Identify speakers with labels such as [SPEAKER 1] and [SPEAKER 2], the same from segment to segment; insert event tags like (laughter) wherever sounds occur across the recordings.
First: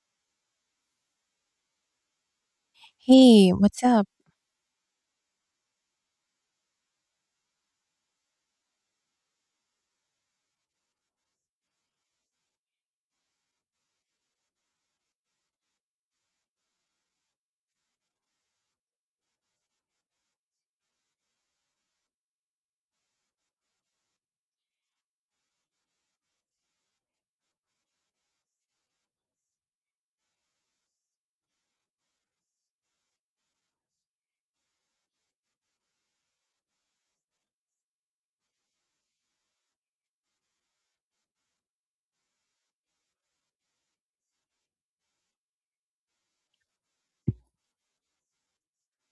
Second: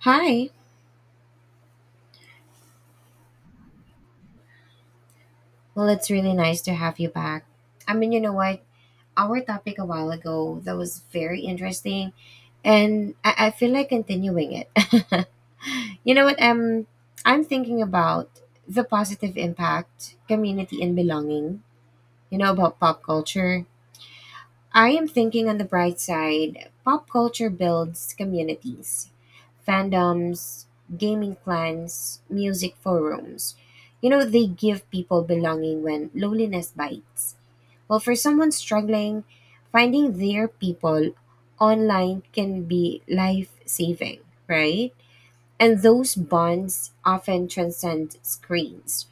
[SPEAKER 1] Hi.
[SPEAKER 2] Hey, what's up?
[SPEAKER 1] Well, it's really nice to have you back. You know what? Our topic a while ago that was very interesting, and I feel like continuing it. (laughs) You know what? I'm thinking about the positive impact, community, and belonging. You know about pop culture. I am thinking on the bright side, pop culture builds communities, fandoms, gaming clans, music forums. You know, they give people belonging when loneliness bites. Well, for someone struggling, finding their people online can be life saving, right? And those bonds often transcend screens.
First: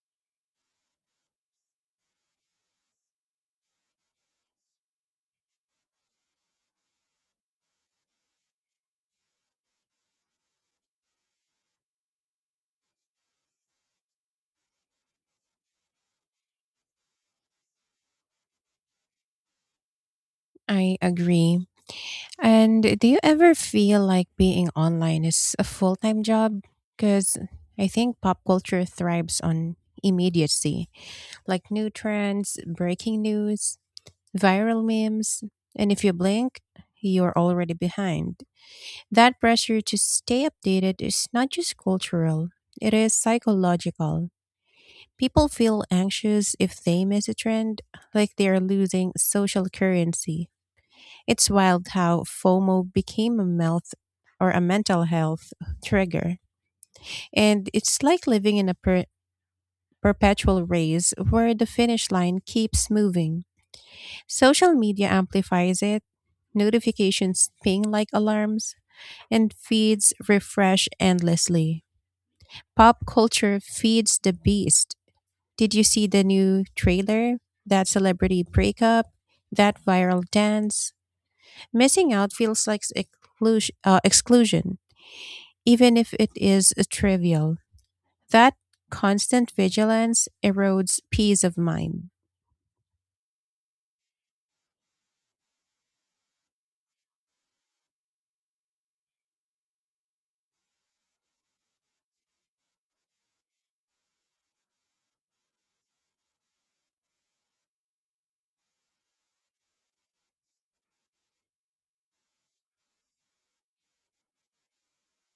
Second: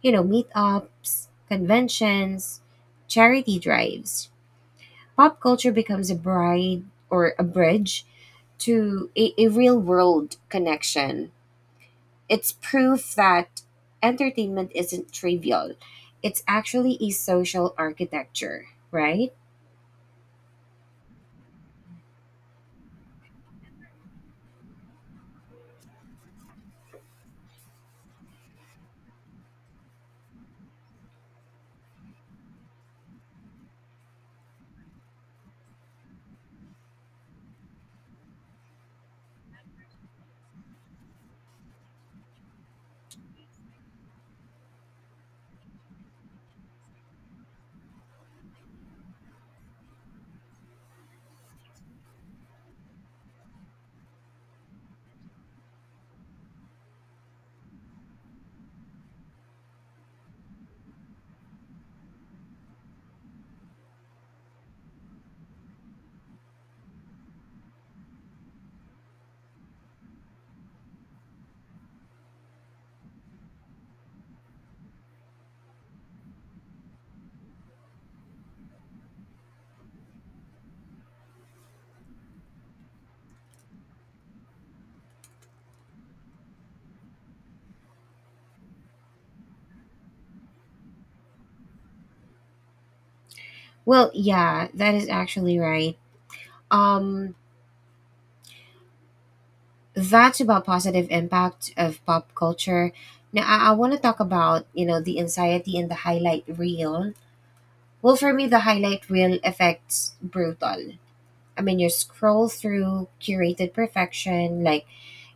[SPEAKER 1] You know, meetups, conventions, charity drives. Pop culture becomes a bride or a bridge to a real world connection. It's proof that entertainment isn't trivial, it's actually a social architecture, right?
[SPEAKER 2] I agree. And do you ever feel like being online is a full time job? Because I think pop culture thrives on immediacy, like new trends, breaking news, viral memes. And if you blink, you're already behind. That pressure to stay updated is not just cultural, it is psychological. People feel anxious if they miss a trend, like they are losing social currency. It's wild how FOMO became a melt or a mental health trigger. And it's like living in a perpetual race where the finish line keeps moving. Social media amplifies it, notifications ping like alarms, and feeds refresh endlessly. Pop culture feeds the beast. Did you see the new trailer? That celebrity breakup? That viral dance? Missing out feels like exclusion, even if it is trivial. That constant vigilance erodes peace of mind.
[SPEAKER 1] Well, yeah, that is actually right. Um, that's about positive impact of pop culture. Now, I want to talk about you know the anxiety and the highlight reel. Well, for me, the highlight reel affects brutal. I mean, you scroll through curated perfection, like,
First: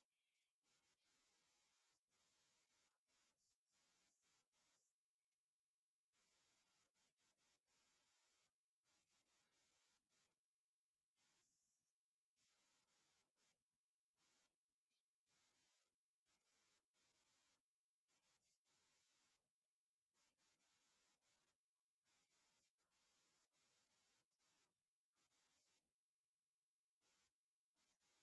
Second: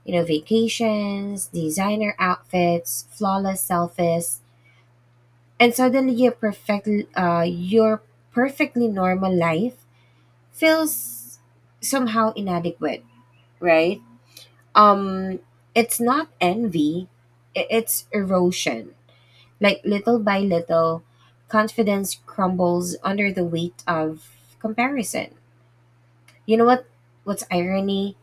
[SPEAKER 1] you know, vacations, designer outfits, flawless selfies, and suddenly your uh, your perfectly normal life feels somehow inadequate, right? Um, it's not envy, it's erosion. Like little by little, confidence crumbles under the weight of comparison. You know what? What's irony?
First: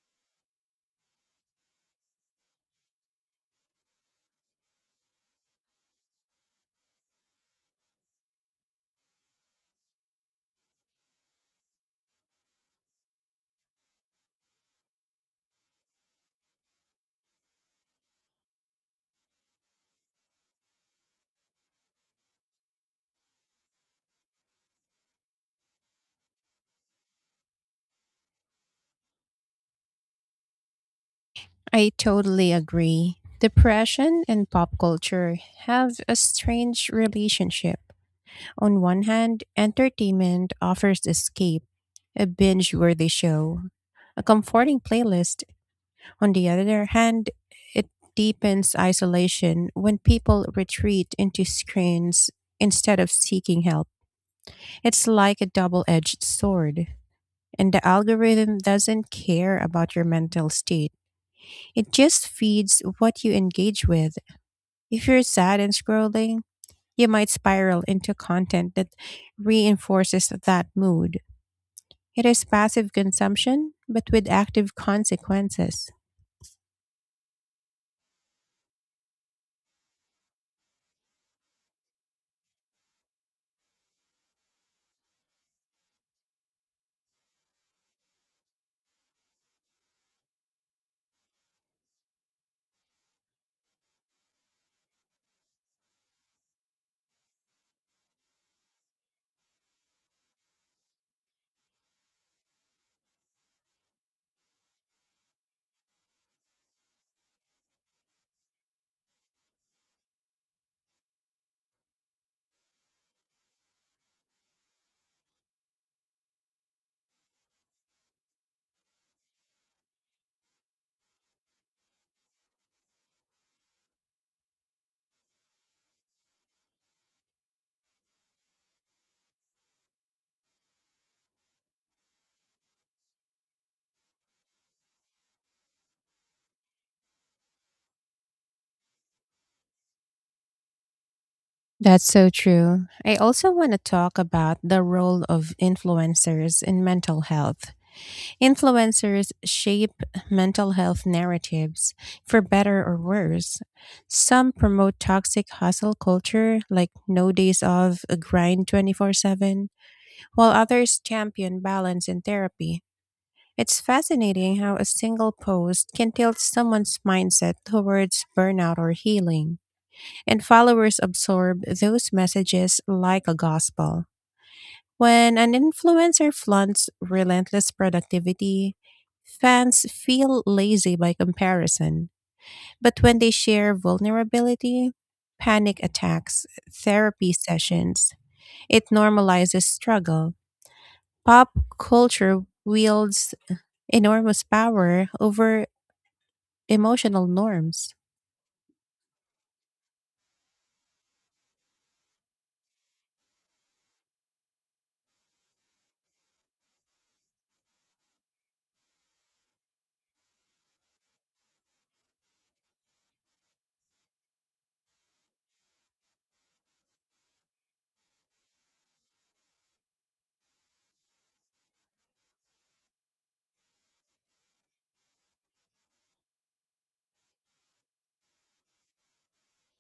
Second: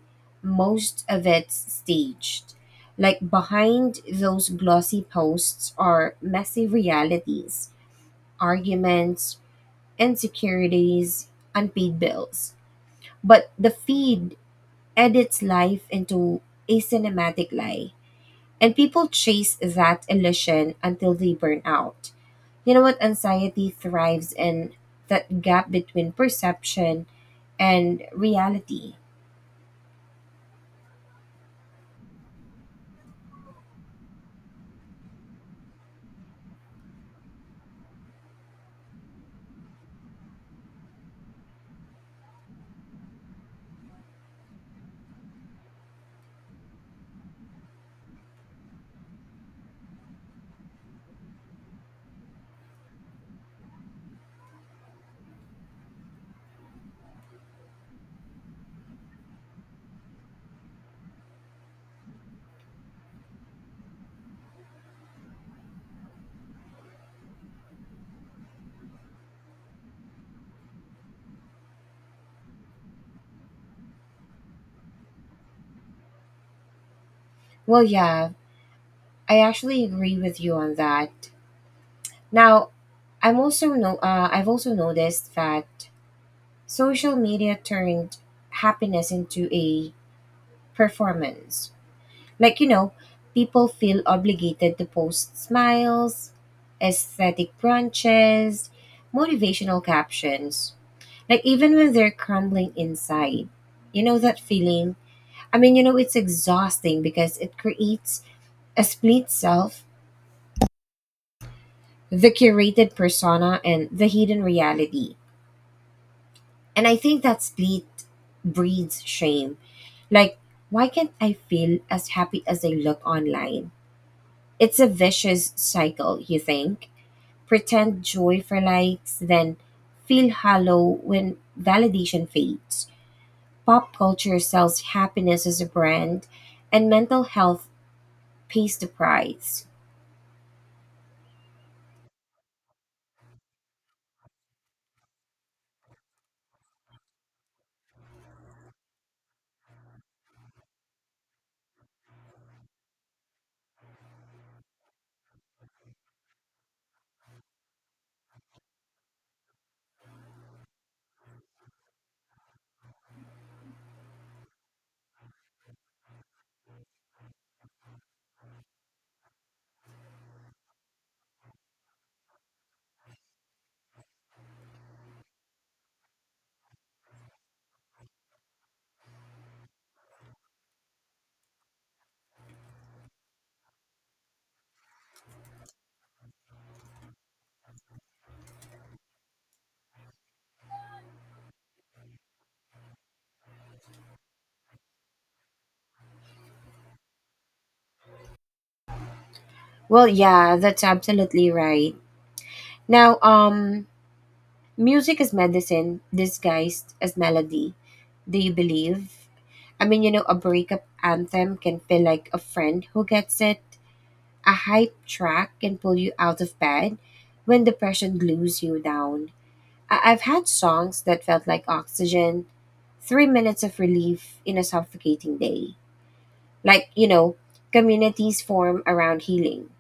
[SPEAKER 1] Most of it's staged. Like behind those glossy posts are messy realities, arguments, insecurities, unpaid bills, but the feed edits life into a cinematic lie, and people chase that illusion until they burn out. You know what? Anxiety thrives in that gap between perception and reality.
[SPEAKER 2] I totally agree. Depression and pop culture have a strange relationship. On one hand, entertainment offers escape, a binge worthy show, a comforting playlist. On the other hand, it deepens isolation when people retreat into screens instead of seeking help. It's like a double edged sword. And the algorithm doesn't care about your mental state. It just feeds what you engage with. If you're sad and scrolling, you might spiral into content that reinforces that mood. It is passive consumption, but with active consequences.
[SPEAKER 1] Well, yeah, I actually agree with you on that. Now, I'm also no, I've also noticed that social media turned happiness into a performance. Like you know, people feel obligated to post smiles, aesthetic brunches, motivational captions. Like even when they're crumbling inside, you know that feeling. You know, it's exhausting because it creates a split self, the curated persona and the hidden reality. And I think that split breeds shame. Like, why can't I feel as happy as I look online? It's a vicious cycle, you think? Pretend joy for likes, then feel hollow when validation fades. Pop culture sells happiness as a brand, and mental health pays the price.
[SPEAKER 2] That's so true. I also want to talk about the role of influencers in mental health. Influencers shape mental health narratives for better or worse. Some promote toxic hustle culture, like no days off, a grind 24/7, while others champion balance and therapy. It's fascinating how a single post can tilt someone's mindset towards burnout or healing, and followers absorb those messages like a gospel. When an influencer flaunts relentless productivity, fans feel lazy by comparison. But when they share vulnerability, panic attacks, therapy sessions, it normalizes struggle. Pop culture wields enormous power over emotional norms.
[SPEAKER 1] Well, yeah, that's absolutely right. Now, music is medicine disguised as melody. Do you believe? You know, a breakup anthem can feel like a friend who gets it. A hype track can pull you out of bed when depression glues you down. I've had songs that felt like oxygen, 3 minutes of relief in a suffocating day. Like, you know, communities form around healing.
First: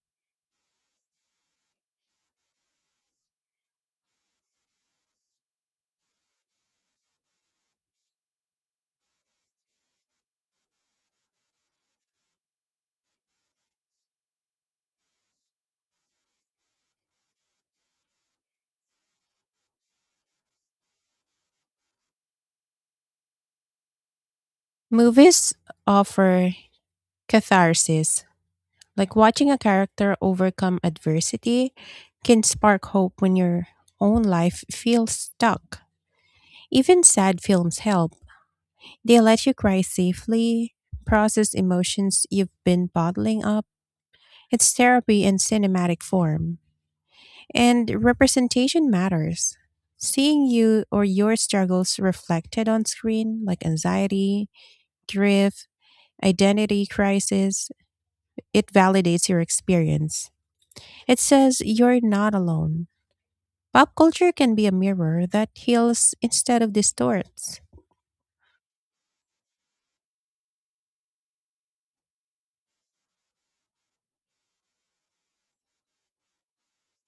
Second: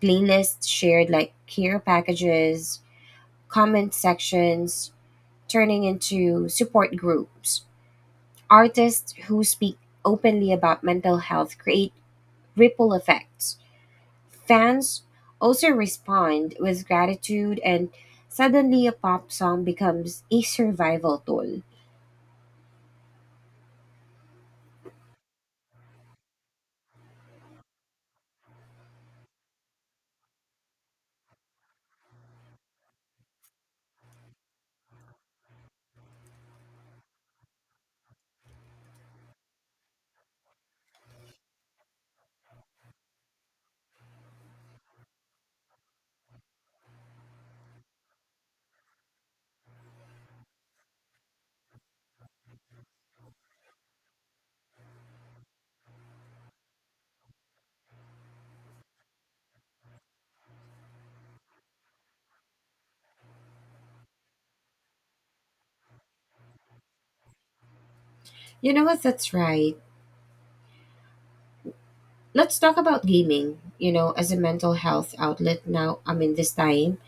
[SPEAKER 1] Playlists shared like care packages, comment sections, turning into support groups. Artists who speak openly about mental health create ripple effects. Fans also respond with gratitude, and suddenly a pop song becomes a survival tool.
[SPEAKER 2] Movies offer catharsis. Like watching a character overcome adversity can spark hope when your own life feels stuck. Even sad films help. They let you cry safely, process emotions you've been bottling up. It's therapy in cinematic form. And representation matters. Seeing you or your struggles reflected on screen, like anxiety, grief, identity crisis, it validates your experience. It says you're not alone. Pop culture can be a mirror that heals instead of distorts.
[SPEAKER 1] You know what? That's right. Let's talk about gaming, you know, as a mental health outlet now. I mean, this time.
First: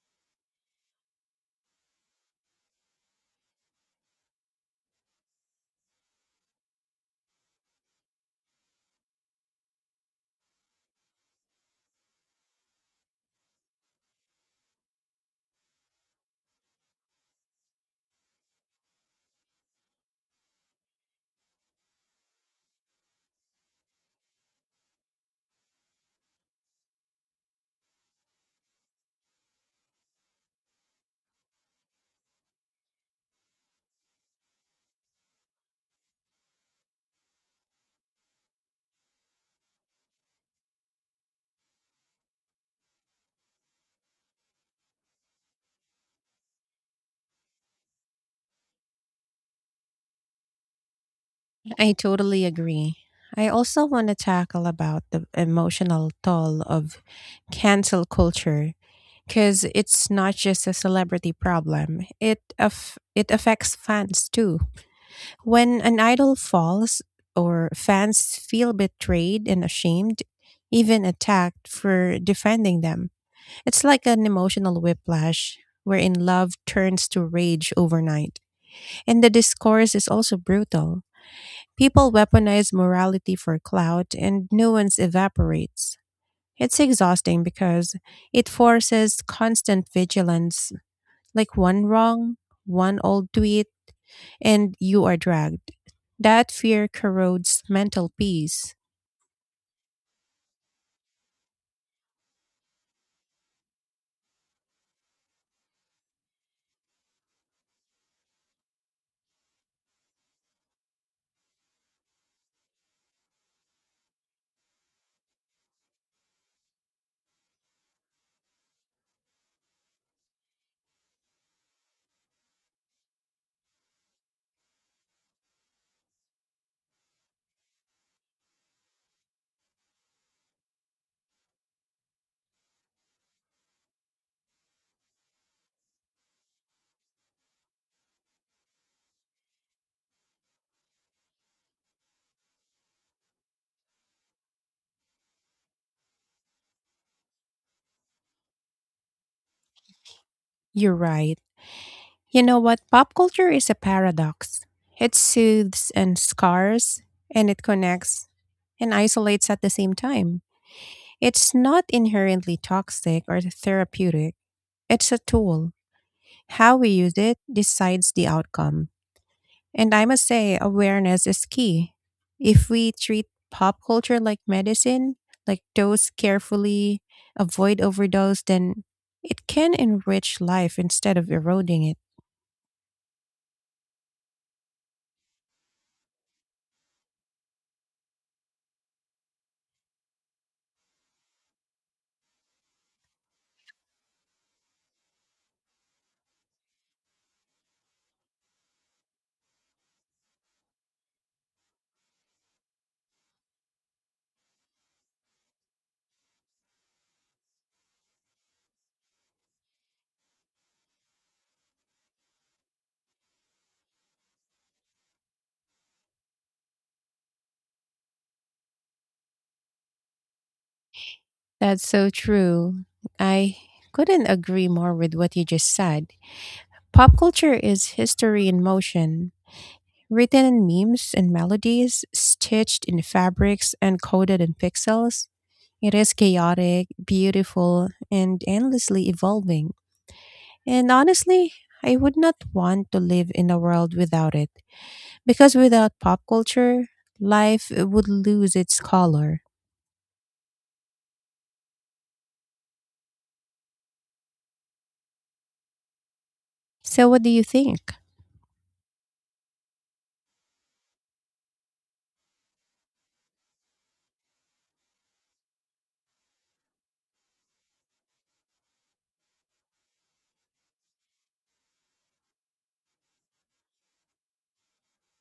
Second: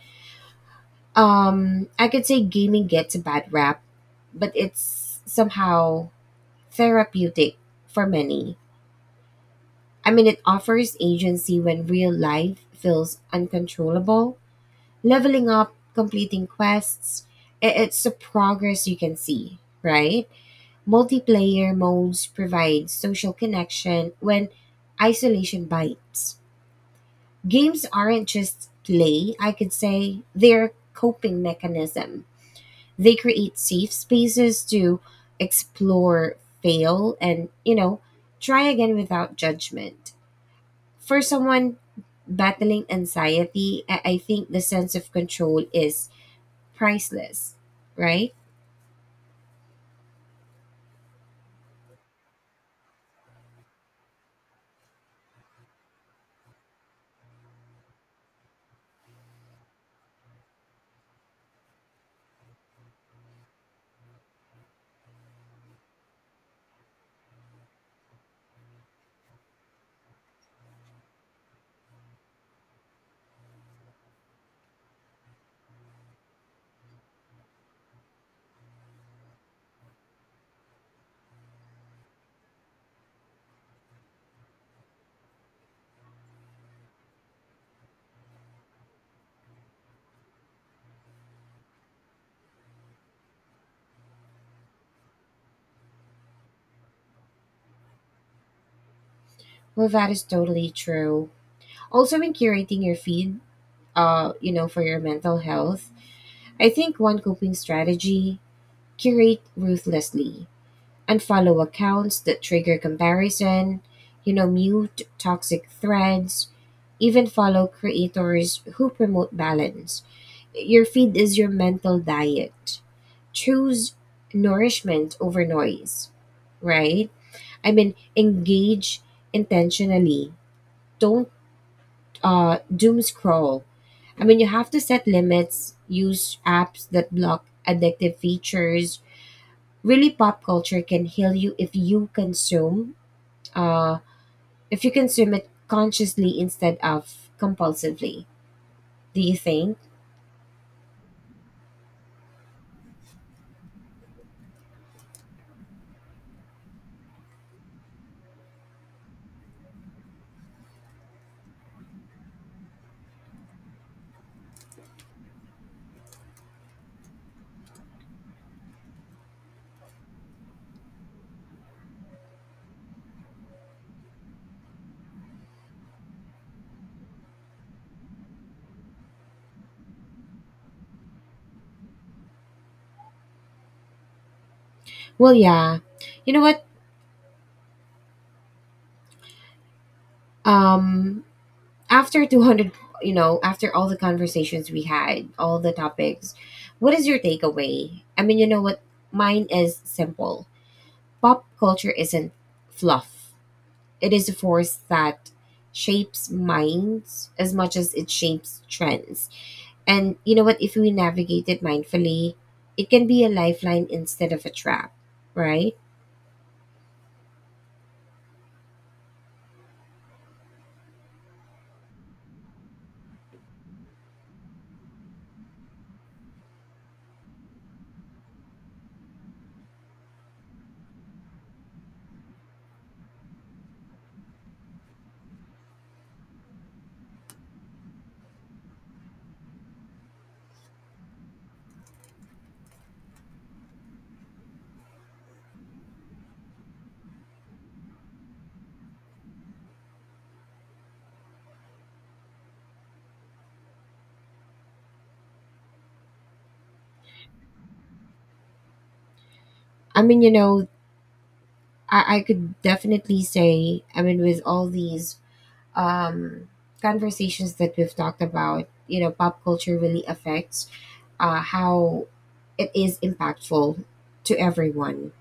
[SPEAKER 1] I could say gaming gets a bad rap, but it's somehow therapeutic for many. I mean, it offers agency when real life feels uncontrollable. Leveling up, completing quests, it's the progress you can see, right? Multiplayer modes provide social connection when isolation bites. Games aren't just play, I could say, they're coping mechanism. They create safe spaces to explore, fail, and, you know, try again without judgment. For someone battling anxiety, I think the sense of control is priceless, right?
[SPEAKER 2] I totally agree. I also want to tackle about the emotional toll of cancel culture because it's not just a celebrity problem. It it affects fans too. When an idol falls or fans feel betrayed and ashamed, even attacked for defending them. It's like an emotional whiplash wherein love turns to rage overnight. And the discourse is also brutal. People weaponize morality for clout and nuance evaporates. It's exhausting because it forces constant vigilance, like one wrong, one old tweet, and you are dragged. That fear corrodes mental peace.
[SPEAKER 1] Well, that is totally true. Also, in curating your feed, you know, for your mental health, I think one coping strategy, curate ruthlessly, unfollow accounts that trigger comparison, you know, mute toxic threads, even follow creators who promote balance. Your feed is your mental diet. Choose nourishment over noise, right? I mean, engage intentionally. Don't doom scroll. I mean, you have to set limits, use apps that block addictive features. Really, pop culture can heal you if you uh, if you consume it consciously instead of compulsively. Do you think?
[SPEAKER 2] You're right. You know what? Pop culture is a paradox. It soothes and scars, and it connects and isolates at the same time. It's not inherently toxic or therapeutic. It's a tool. How we use it decides the outcome. And I must say, awareness is key. If we treat pop culture like medicine, like dose carefully, avoid overdose, then it can enrich life instead of eroding it.
[SPEAKER 1] Well, yeah. You know what? Um, after 200, you know, after all the conversations we had, all the topics, what is your takeaway? I mean, you know what? Mine is simple. Pop culture isn't fluff. It is a force that shapes minds as much as it shapes trends. And you know what? If we navigate it mindfully, it can be a lifeline instead of a trap, right?
[SPEAKER 2] That's so true. I couldn't agree more with what you just said. Pop culture is history in motion. Written in memes and melodies, stitched in fabrics and coded in pixels, it is chaotic, beautiful, and endlessly evolving. And honestly, I would not want to live in a world without it, because without pop culture, life would lose its color. So, what do you think?
[SPEAKER 1] You know, I could definitely say, I mean, with all these um, conversations that we've talked about, you know, pop culture really affects how it is impactful to everyone,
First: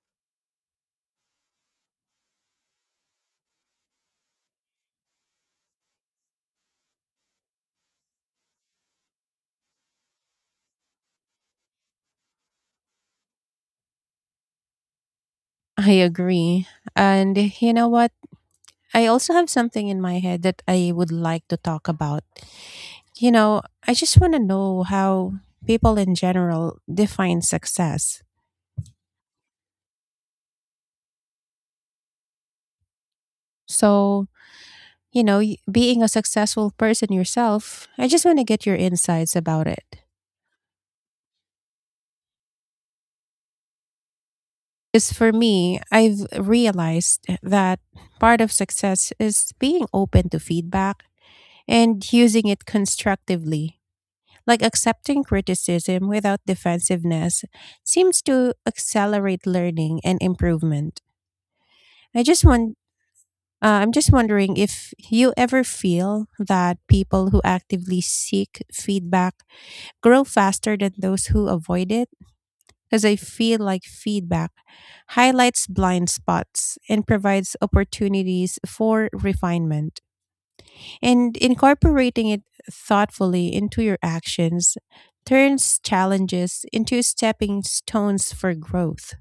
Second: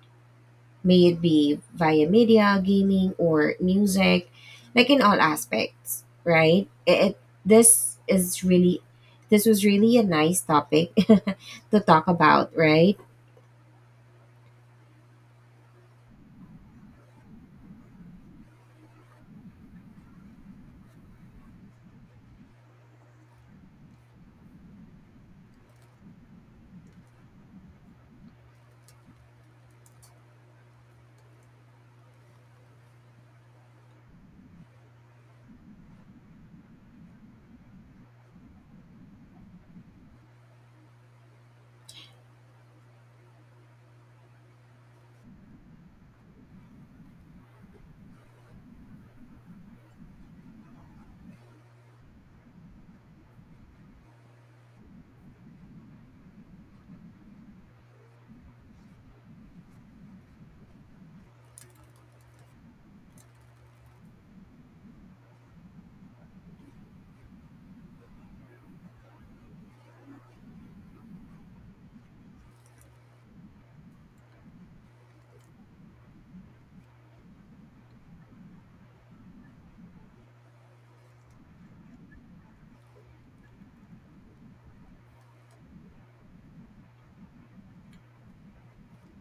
[SPEAKER 1] may it be via media, gaming, or music, like in all aspects, right? It, this is really, this was really a nice topic (laughs) to talk about, right?
[SPEAKER 2] (laughs) I agree. And you know what? I also have something in my head that I would like to talk about. You know, I just want to know how people in general define success. So, you know, being a successful person yourself, I just want to get your insights about it. Because for me, I've realized that part of success is being open to feedback and using it constructively. Like accepting criticism without defensiveness seems to accelerate learning and improvement. I just want I'm just wondering if you ever feel that people who actively seek feedback grow faster than those who avoid it. Because I feel like feedback highlights blind spots and provides opportunities for refinement. And incorporating it thoughtfully into your actions turns challenges into stepping stones for growth.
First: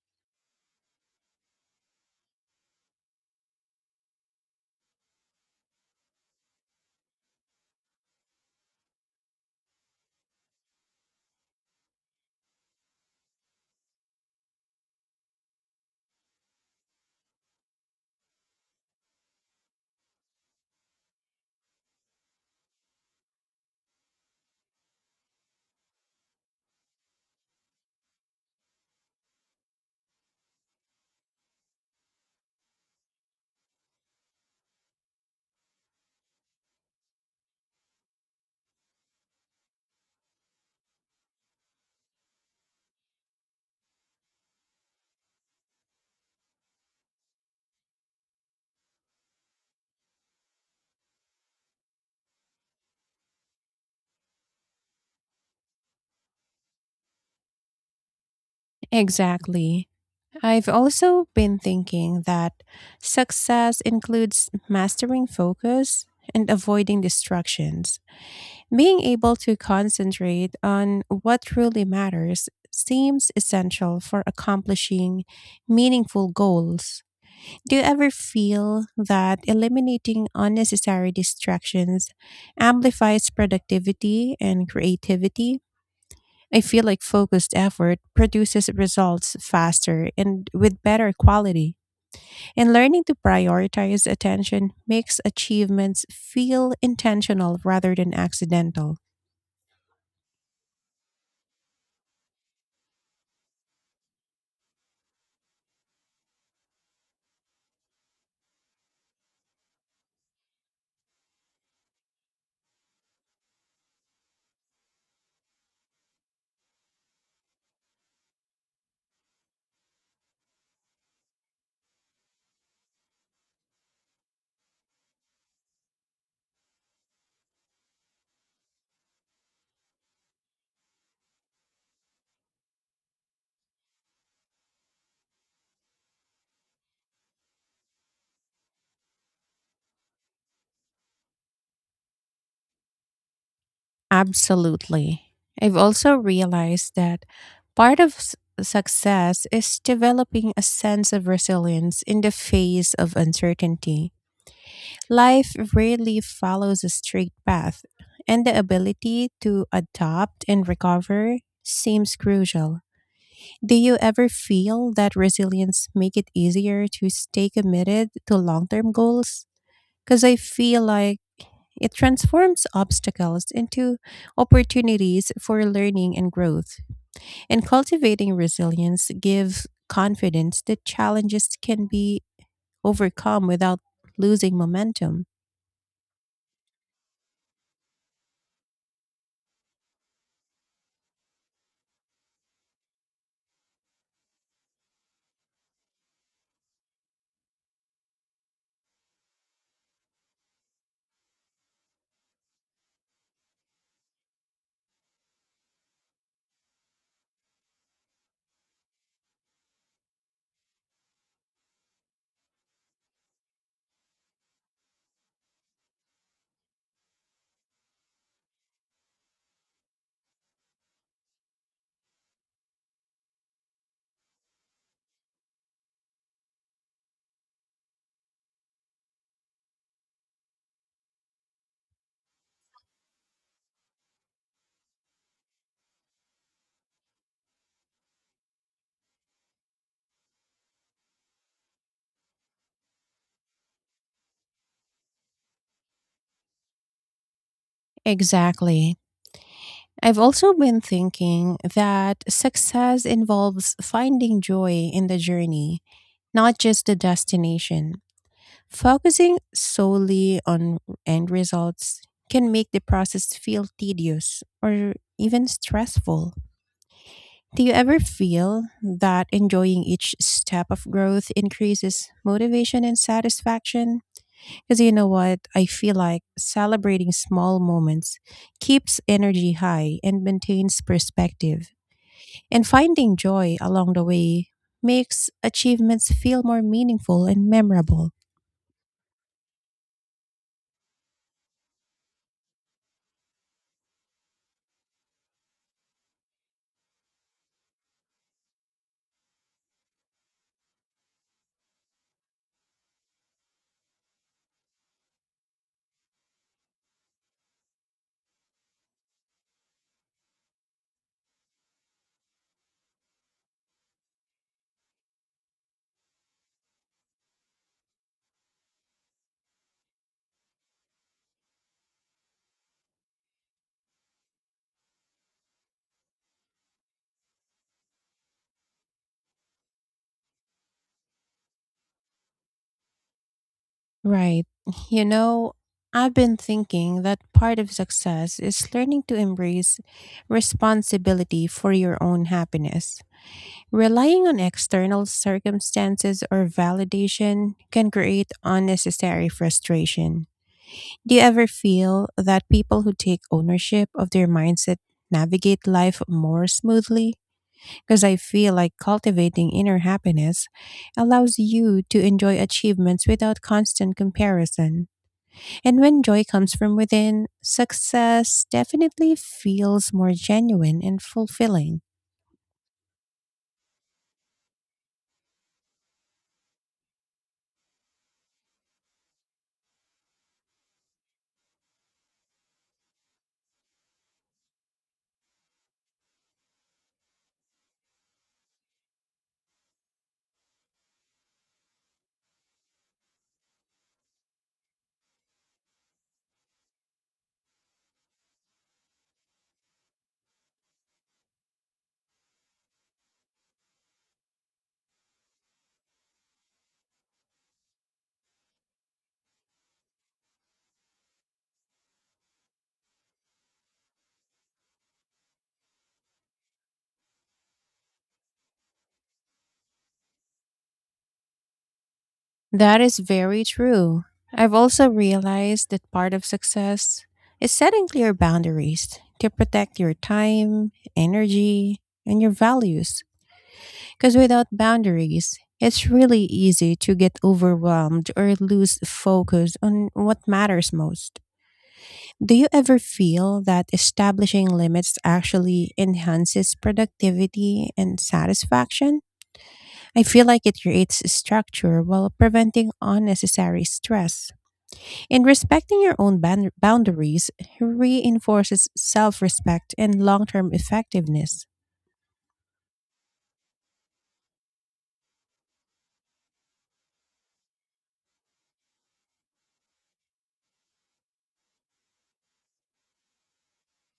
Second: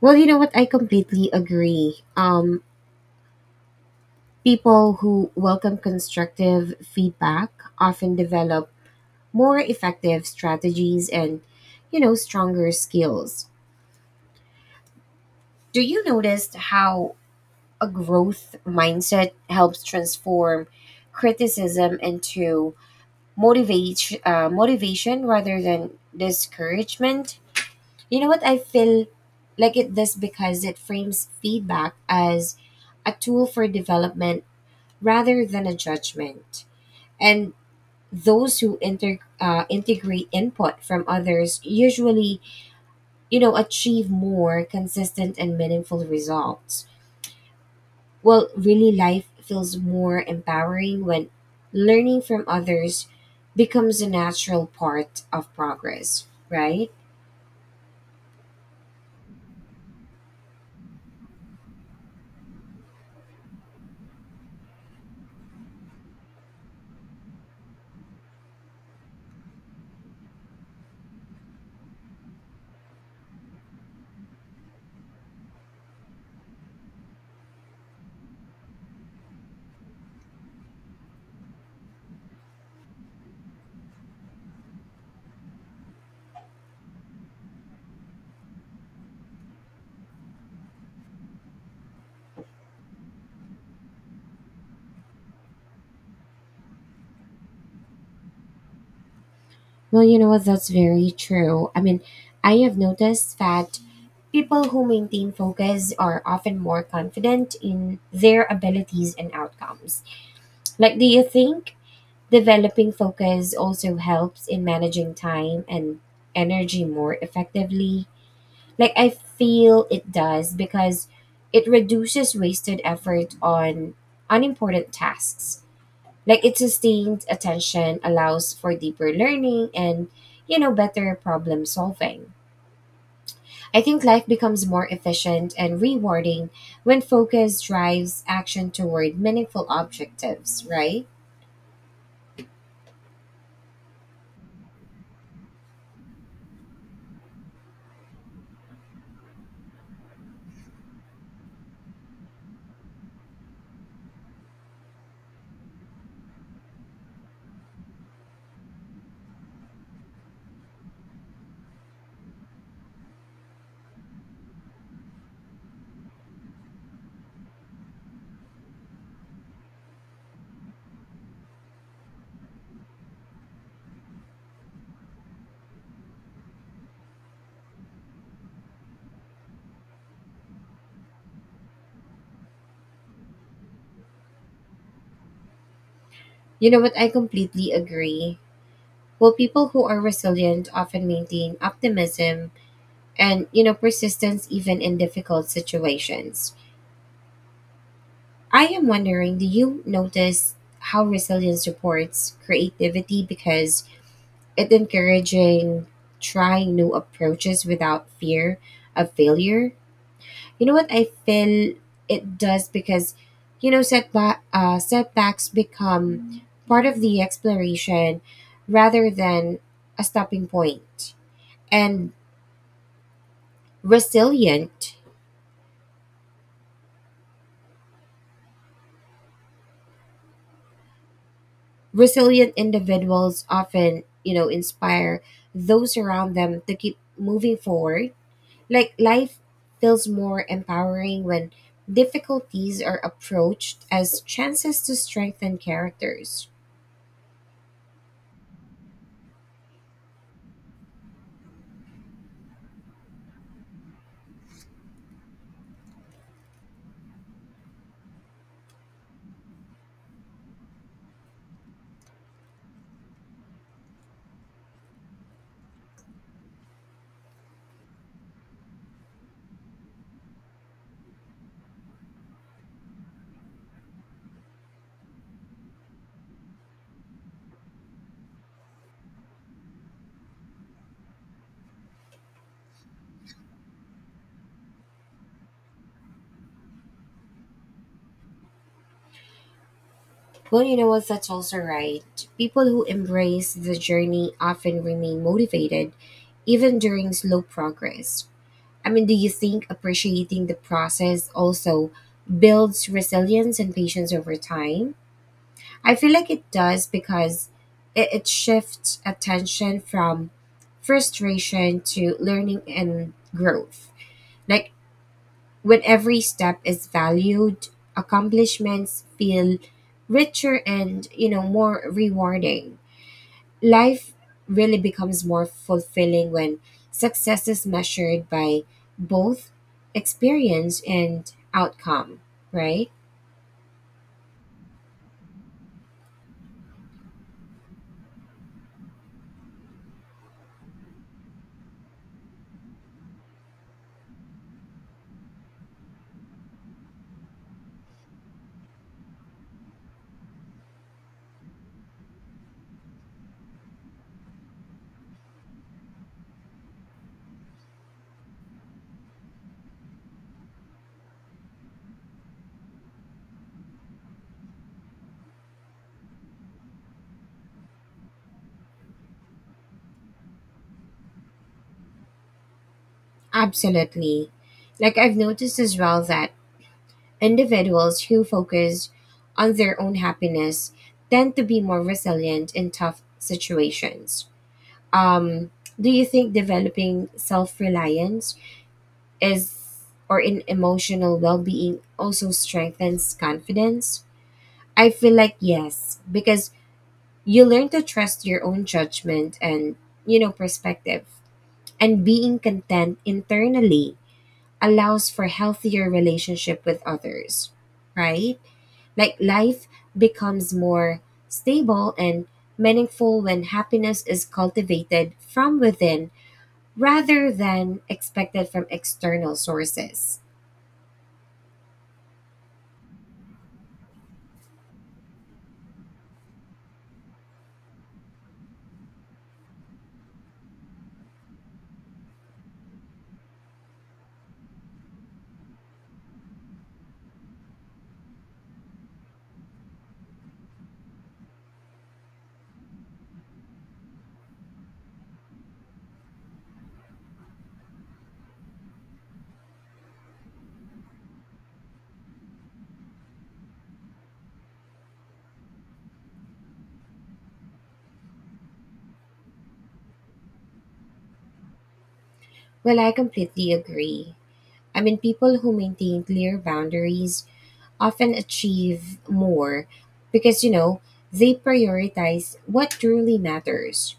[SPEAKER 1] Well, you know what? I completely agree. People who welcome constructive feedback often develop more effective strategies and you know stronger skills. Do you notice how a growth mindset helps transform criticism into motivate motivation rather than discouragement? You know what? I feel like it does because it frames feedback as a tool for development rather than a judgment. And those who integrate input from others usually, you know, achieve more consistent and meaningful results. Well, really, life feels more empowering when learning from others becomes a natural part of progress, right?
[SPEAKER 2] Exactly. I've also been thinking that success includes mastering focus and avoiding distractions. Being able to concentrate on what truly matters seems essential for accomplishing meaningful goals. Do you ever feel that eliminating unnecessary distractions amplifies productivity and creativity? I feel like focused effort produces results faster and with better quality. And learning to prioritize attention makes achievements feel intentional rather than accidental.
[SPEAKER 1] Well, you know what? That's very true. I mean, I have noticed that people who maintain focus are often more confident in their abilities and outcomes. Like, do you think developing focus also helps in managing time and energy more effectively? Like I feel it does because it reduces wasted effort on unimportant tasks. Like it sustained attention allows for deeper learning and you know better problem solving. I think life becomes more efficient and rewarding when focus drives action toward meaningful objectives, right?
[SPEAKER 2] Absolutely. I've also realized that part of success is developing a sense of resilience in the face of uncertainty. Life rarely follows a straight path, and the ability to adapt and recover seems crucial. Do you ever feel that resilience make it easier to stay committed to long-term goals? Cuz I feel like it transforms obstacles into opportunities for learning and growth. And cultivating resilience gives confidence that challenges can be overcome without losing momentum.
[SPEAKER 1] You know what? I completely agree. Well, people who are resilient often maintain optimism and, you know, persistence even in difficult situations. I am wondering, do you notice how resilience supports creativity because it encouraging trying new approaches without fear of failure? You know what I feel, it does because, you know, setbacks become part of the exploration rather than a stopping point. And resilient resilient individuals often you know inspire those around them to keep moving forward. Like life feels more empowering when difficulties are approached as chances to strengthen characters.
[SPEAKER 2] Exactly. I've also been thinking that success involves finding joy in the journey, not just the destination. Focusing solely on end results can make the process feel tedious or even stressful. Do you ever feel that enjoying each step of growth increases motivation and satisfaction? Because you know what? I feel like celebrating small moments keeps energy high and maintains perspective. And finding joy along the way makes achievements feel more meaningful and memorable.
[SPEAKER 1] Well, you know what? That's also right. People who embrace the journey often remain motivated even during slow progress. I mean, do you think appreciating the process also builds resilience and patience over time? I feel like it does because it shifts attention from frustration to learning and growth. Like when every step is valued, accomplishments feel richer and, you know, more rewarding. Life really becomes more fulfilling when success is measured by both experience and outcome, right?
[SPEAKER 2] Right. You know, I've been thinking that part of success is learning to embrace responsibility for your own happiness. Relying on external circumstances or validation can create unnecessary frustration. Do you ever feel that people who take ownership of their mindset navigate life more smoothly? Because I feel like cultivating inner happiness allows you to enjoy achievements without constant comparison. And when joy comes from within, success definitely feels more genuine and fulfilling.
[SPEAKER 1] Absolutely. Like I've noticed as well that individuals who focus on their own happiness tend to be more resilient in tough situations. Um, do you think developing self reliance is or in emotional well being also strengthens confidence? I feel like yes, because you learn to trust your own judgment and, you know, perspective. And being content internally allows for healthier relationship with others, right? Like life becomes more stable and meaningful when happiness is cultivated from within rather than expected from external sources.
[SPEAKER 2] That is very true. I've also realized that part of success is setting clear boundaries to protect your time, energy, and your values. Because without boundaries, it's really easy to get overwhelmed or lose focus on what matters most. Do you ever feel that establishing limits actually enhances productivity and satisfaction? I feel like it creates structure while preventing unnecessary stress. And respecting your own boundaries reinforces self respect and long term effectiveness.
[SPEAKER 1] Well, I completely agree. I mean, people who maintain clear boundaries often achieve more because you know they prioritize what truly matters.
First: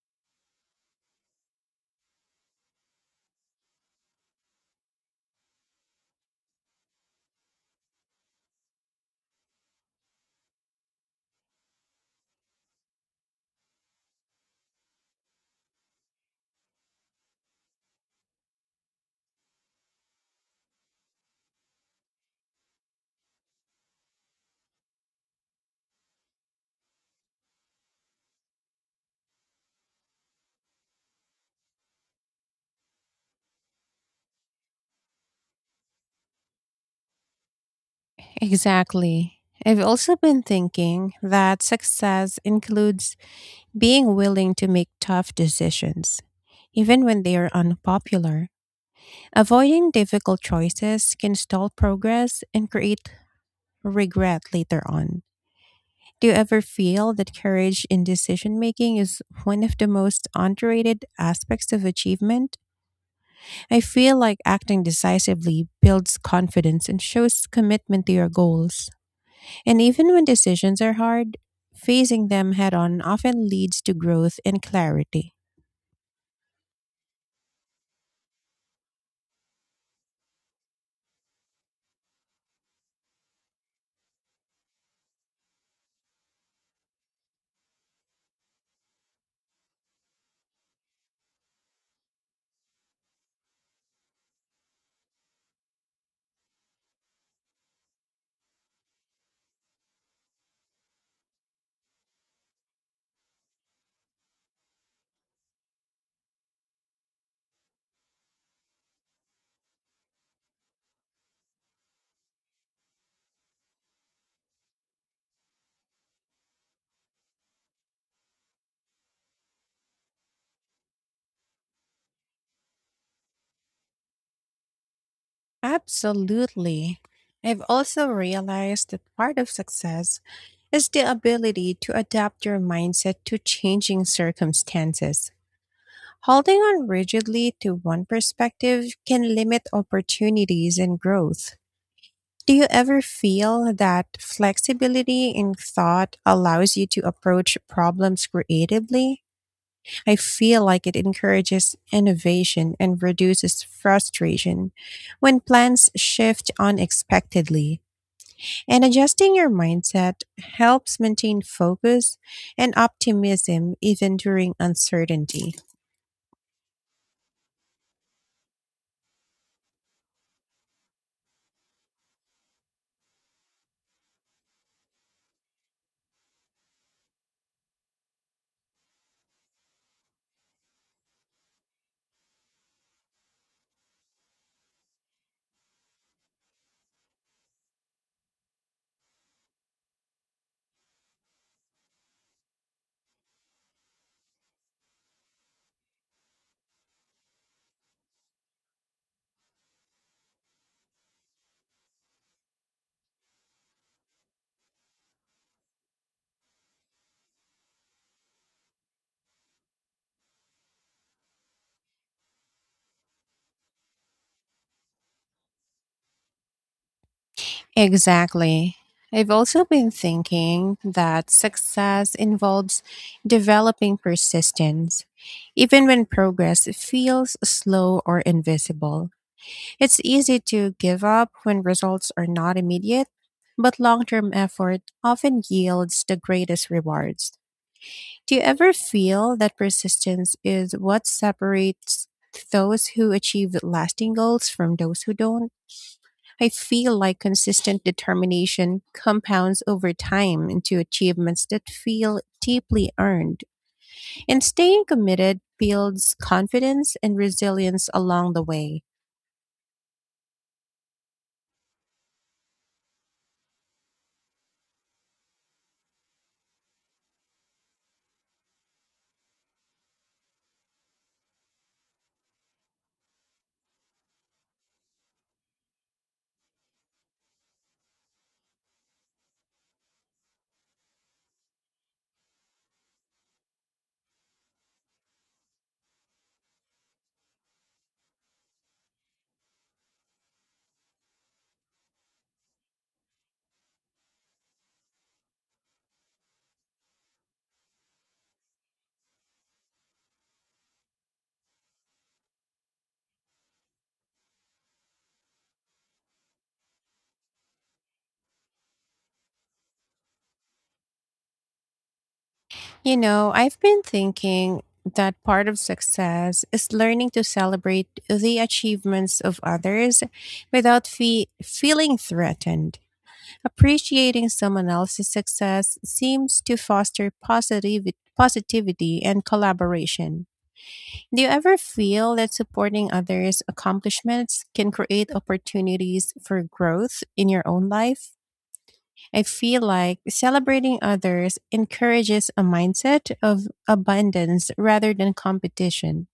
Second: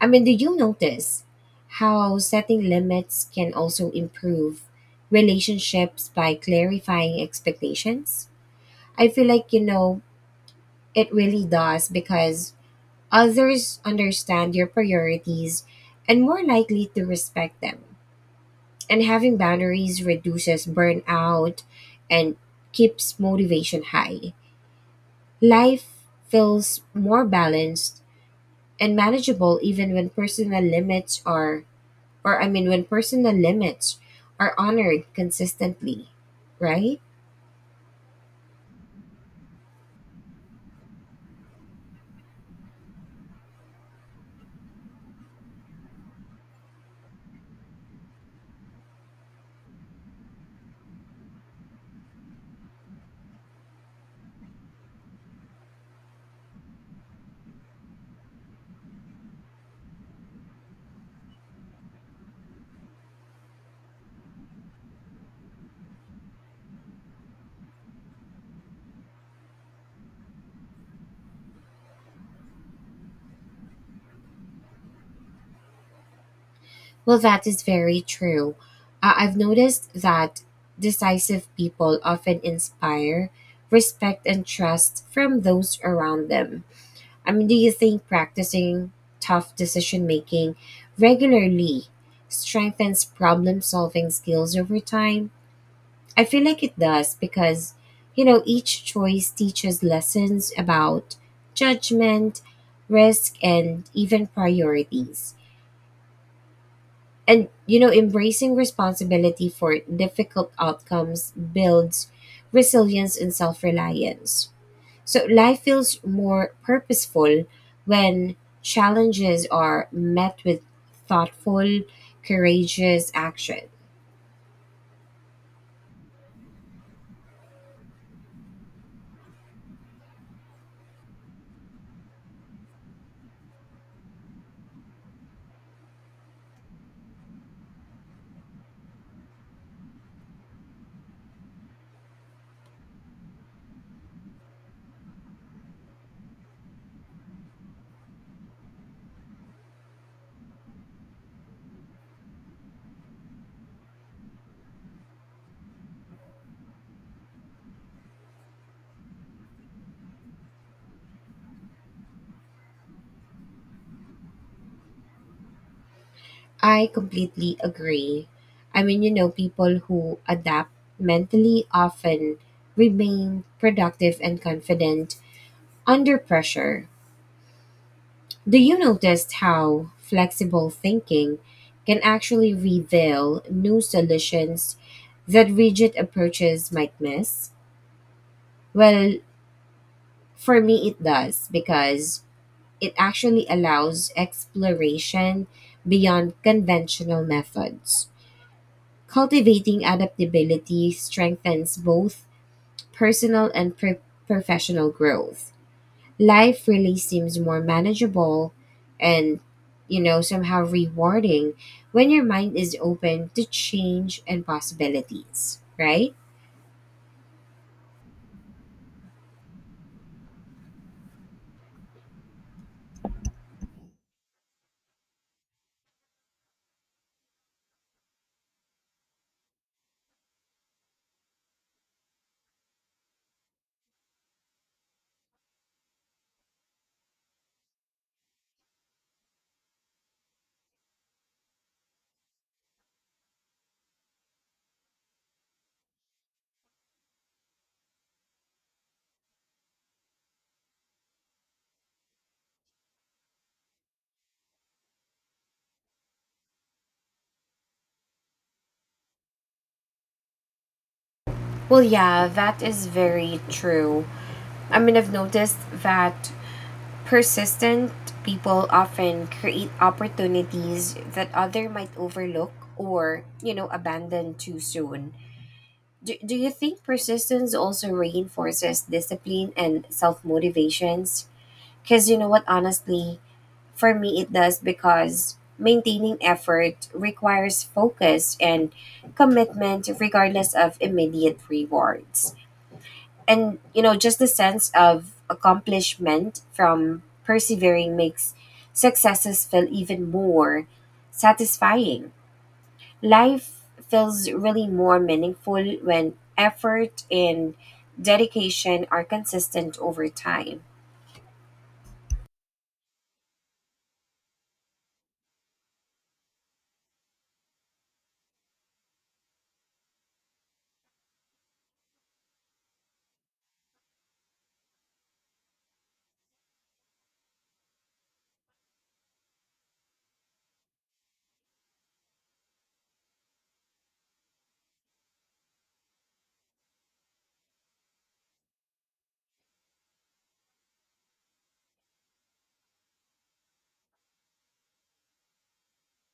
[SPEAKER 1] I mean, do you notice how setting limits can also improve relationships by clarifying expectations? I feel like you know it really does because others understand your priorities and more likely to respect them. And having boundaries reduces burnout and keeps motivation high. Life feels more balanced and manageable even when personal limits are, or I mean when personal limits are honored consistently, right?
[SPEAKER 2] Exactly. I've also been thinking that success includes being willing to make tough decisions, even when they are unpopular. Avoiding difficult choices can stall progress and create regret later on. Do you ever feel that courage in decision making is one of the most underrated aspects of achievement? I feel like acting decisively builds confidence and shows commitment to your goals. And even when decisions are hard, facing them head on often leads to growth and clarity.
[SPEAKER 1] Well, that is very true. I've noticed that decisive people often inspire respect and trust from those around them. I mean, do you think practicing tough decision making regularly strengthens problem solving skills over time? I feel like it does because, you know, each choice teaches lessons about judgment, risk, and even priorities. And, you know, embracing responsibility for difficult outcomes builds resilience and self reliance. So life feels more purposeful when challenges are met with thoughtful, courageous action.
[SPEAKER 2] Absolutely. I've also realized that part of success is the ability to adapt your mindset to changing circumstances. Holding on rigidly to one perspective can limit opportunities and growth. Do you ever feel that flexibility in thought allows you to approach problems creatively? I feel like it encourages innovation and reduces frustration when plans shift unexpectedly. And adjusting your mindset helps maintain focus and optimism even during uncertainty.
[SPEAKER 1] I completely agree. I mean, you know, people who adapt mentally often remain productive and confident under pressure. Do you notice how flexible thinking can actually reveal new solutions that rigid approaches might miss? Well, for me, it does because it actually allows exploration beyond conventional methods. Cultivating adaptability strengthens both personal and pro- professional growth. Life really seems more manageable and, you know, somehow rewarding when your mind is open to change and possibilities, right?
[SPEAKER 2] Exactly. I've also been thinking that success involves developing persistence, even when progress feels slow or invisible. It's easy to give up when results are not immediate, but long term effort often yields the greatest rewards. Do you ever feel that persistence is what separates those who achieve lasting goals from those who don't? I feel like consistent determination compounds over time into achievements that feel deeply earned, and staying committed builds confidence and resilience along the way.
[SPEAKER 1] Well, yeah, that is very true. I mean, I've noticed that persistent people often create opportunities that other might overlook or, you know, abandon too soon. Do you think persistence also reinforces discipline and self motivations? Because you know what, honestly, for me it does because maintaining effort requires focus and commitment regardless of immediate rewards. And you know, just the sense of accomplishment from persevering makes successes feel even more satisfying. Life feels really more meaningful when effort and dedication are consistent over time.
[SPEAKER 2] You know, I've been thinking that part of success is learning to celebrate the achievements of others without feeling threatened. Appreciating someone else's success seems to foster positivity and collaboration. Do you ever feel that supporting others' accomplishments can create opportunities for growth in your own life? I feel like celebrating others encourages a mindset of abundance rather than competition,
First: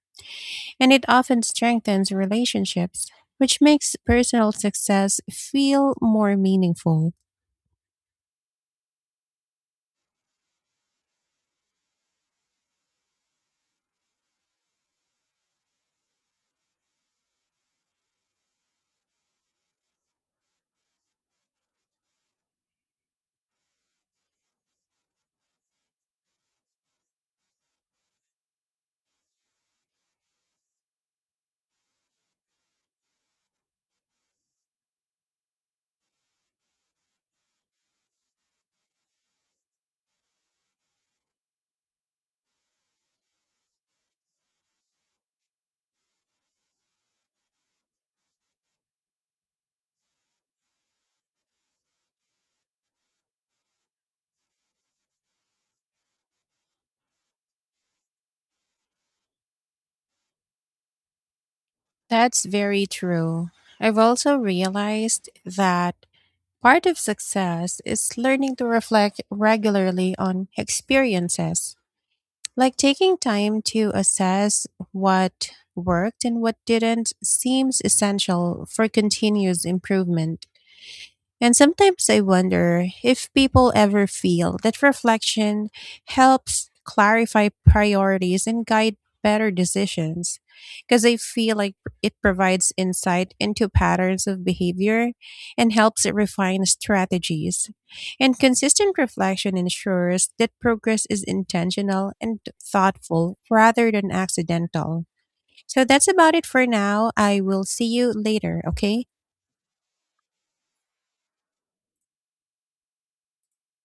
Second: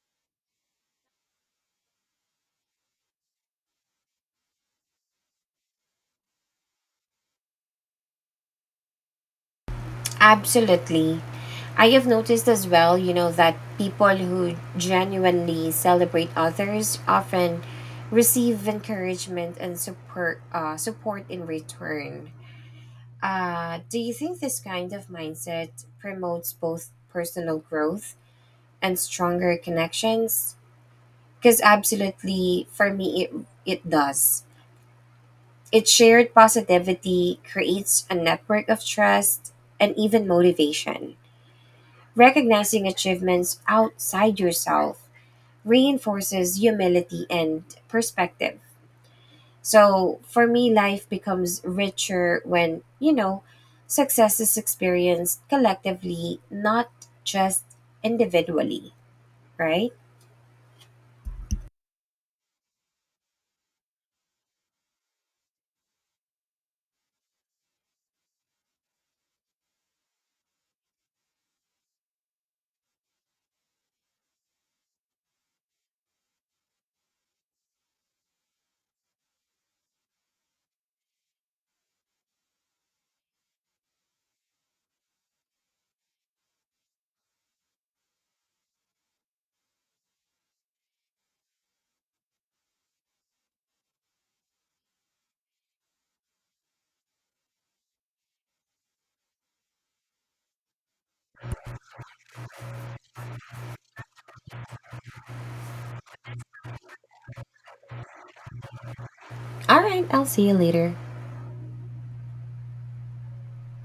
[SPEAKER 2] and it often strengthens relationships, which makes personal success feel more meaningful.
[SPEAKER 1] Absolutely. I have noticed as well, you know, that people who genuinely celebrate others often receive encouragement and support support in return. Do you think this kind of mindset promotes both personal growth and stronger connections? Because absolutely, for me, it does. It's shared positivity, creates a network of trust, and even motivation. Recognizing achievements outside yourself reinforces humility and perspective. So for me, life becomes richer when, you know, success is experienced collectively, not just individually, right?
[SPEAKER 2] That's very true. I've also realized that part of success is learning to reflect regularly on experiences. Like taking time to assess what worked and what didn't seems essential for continuous improvement. And sometimes I wonder if people ever feel that reflection helps clarify priorities and guide better decisions. Because I feel like it provides insight into patterns of behavior and helps it refine strategies. And consistent reflection ensures that progress is intentional and thoughtful rather than accidental. So that's about it for now. I will see you later, okay?
[SPEAKER 1] All right, I'll see you later.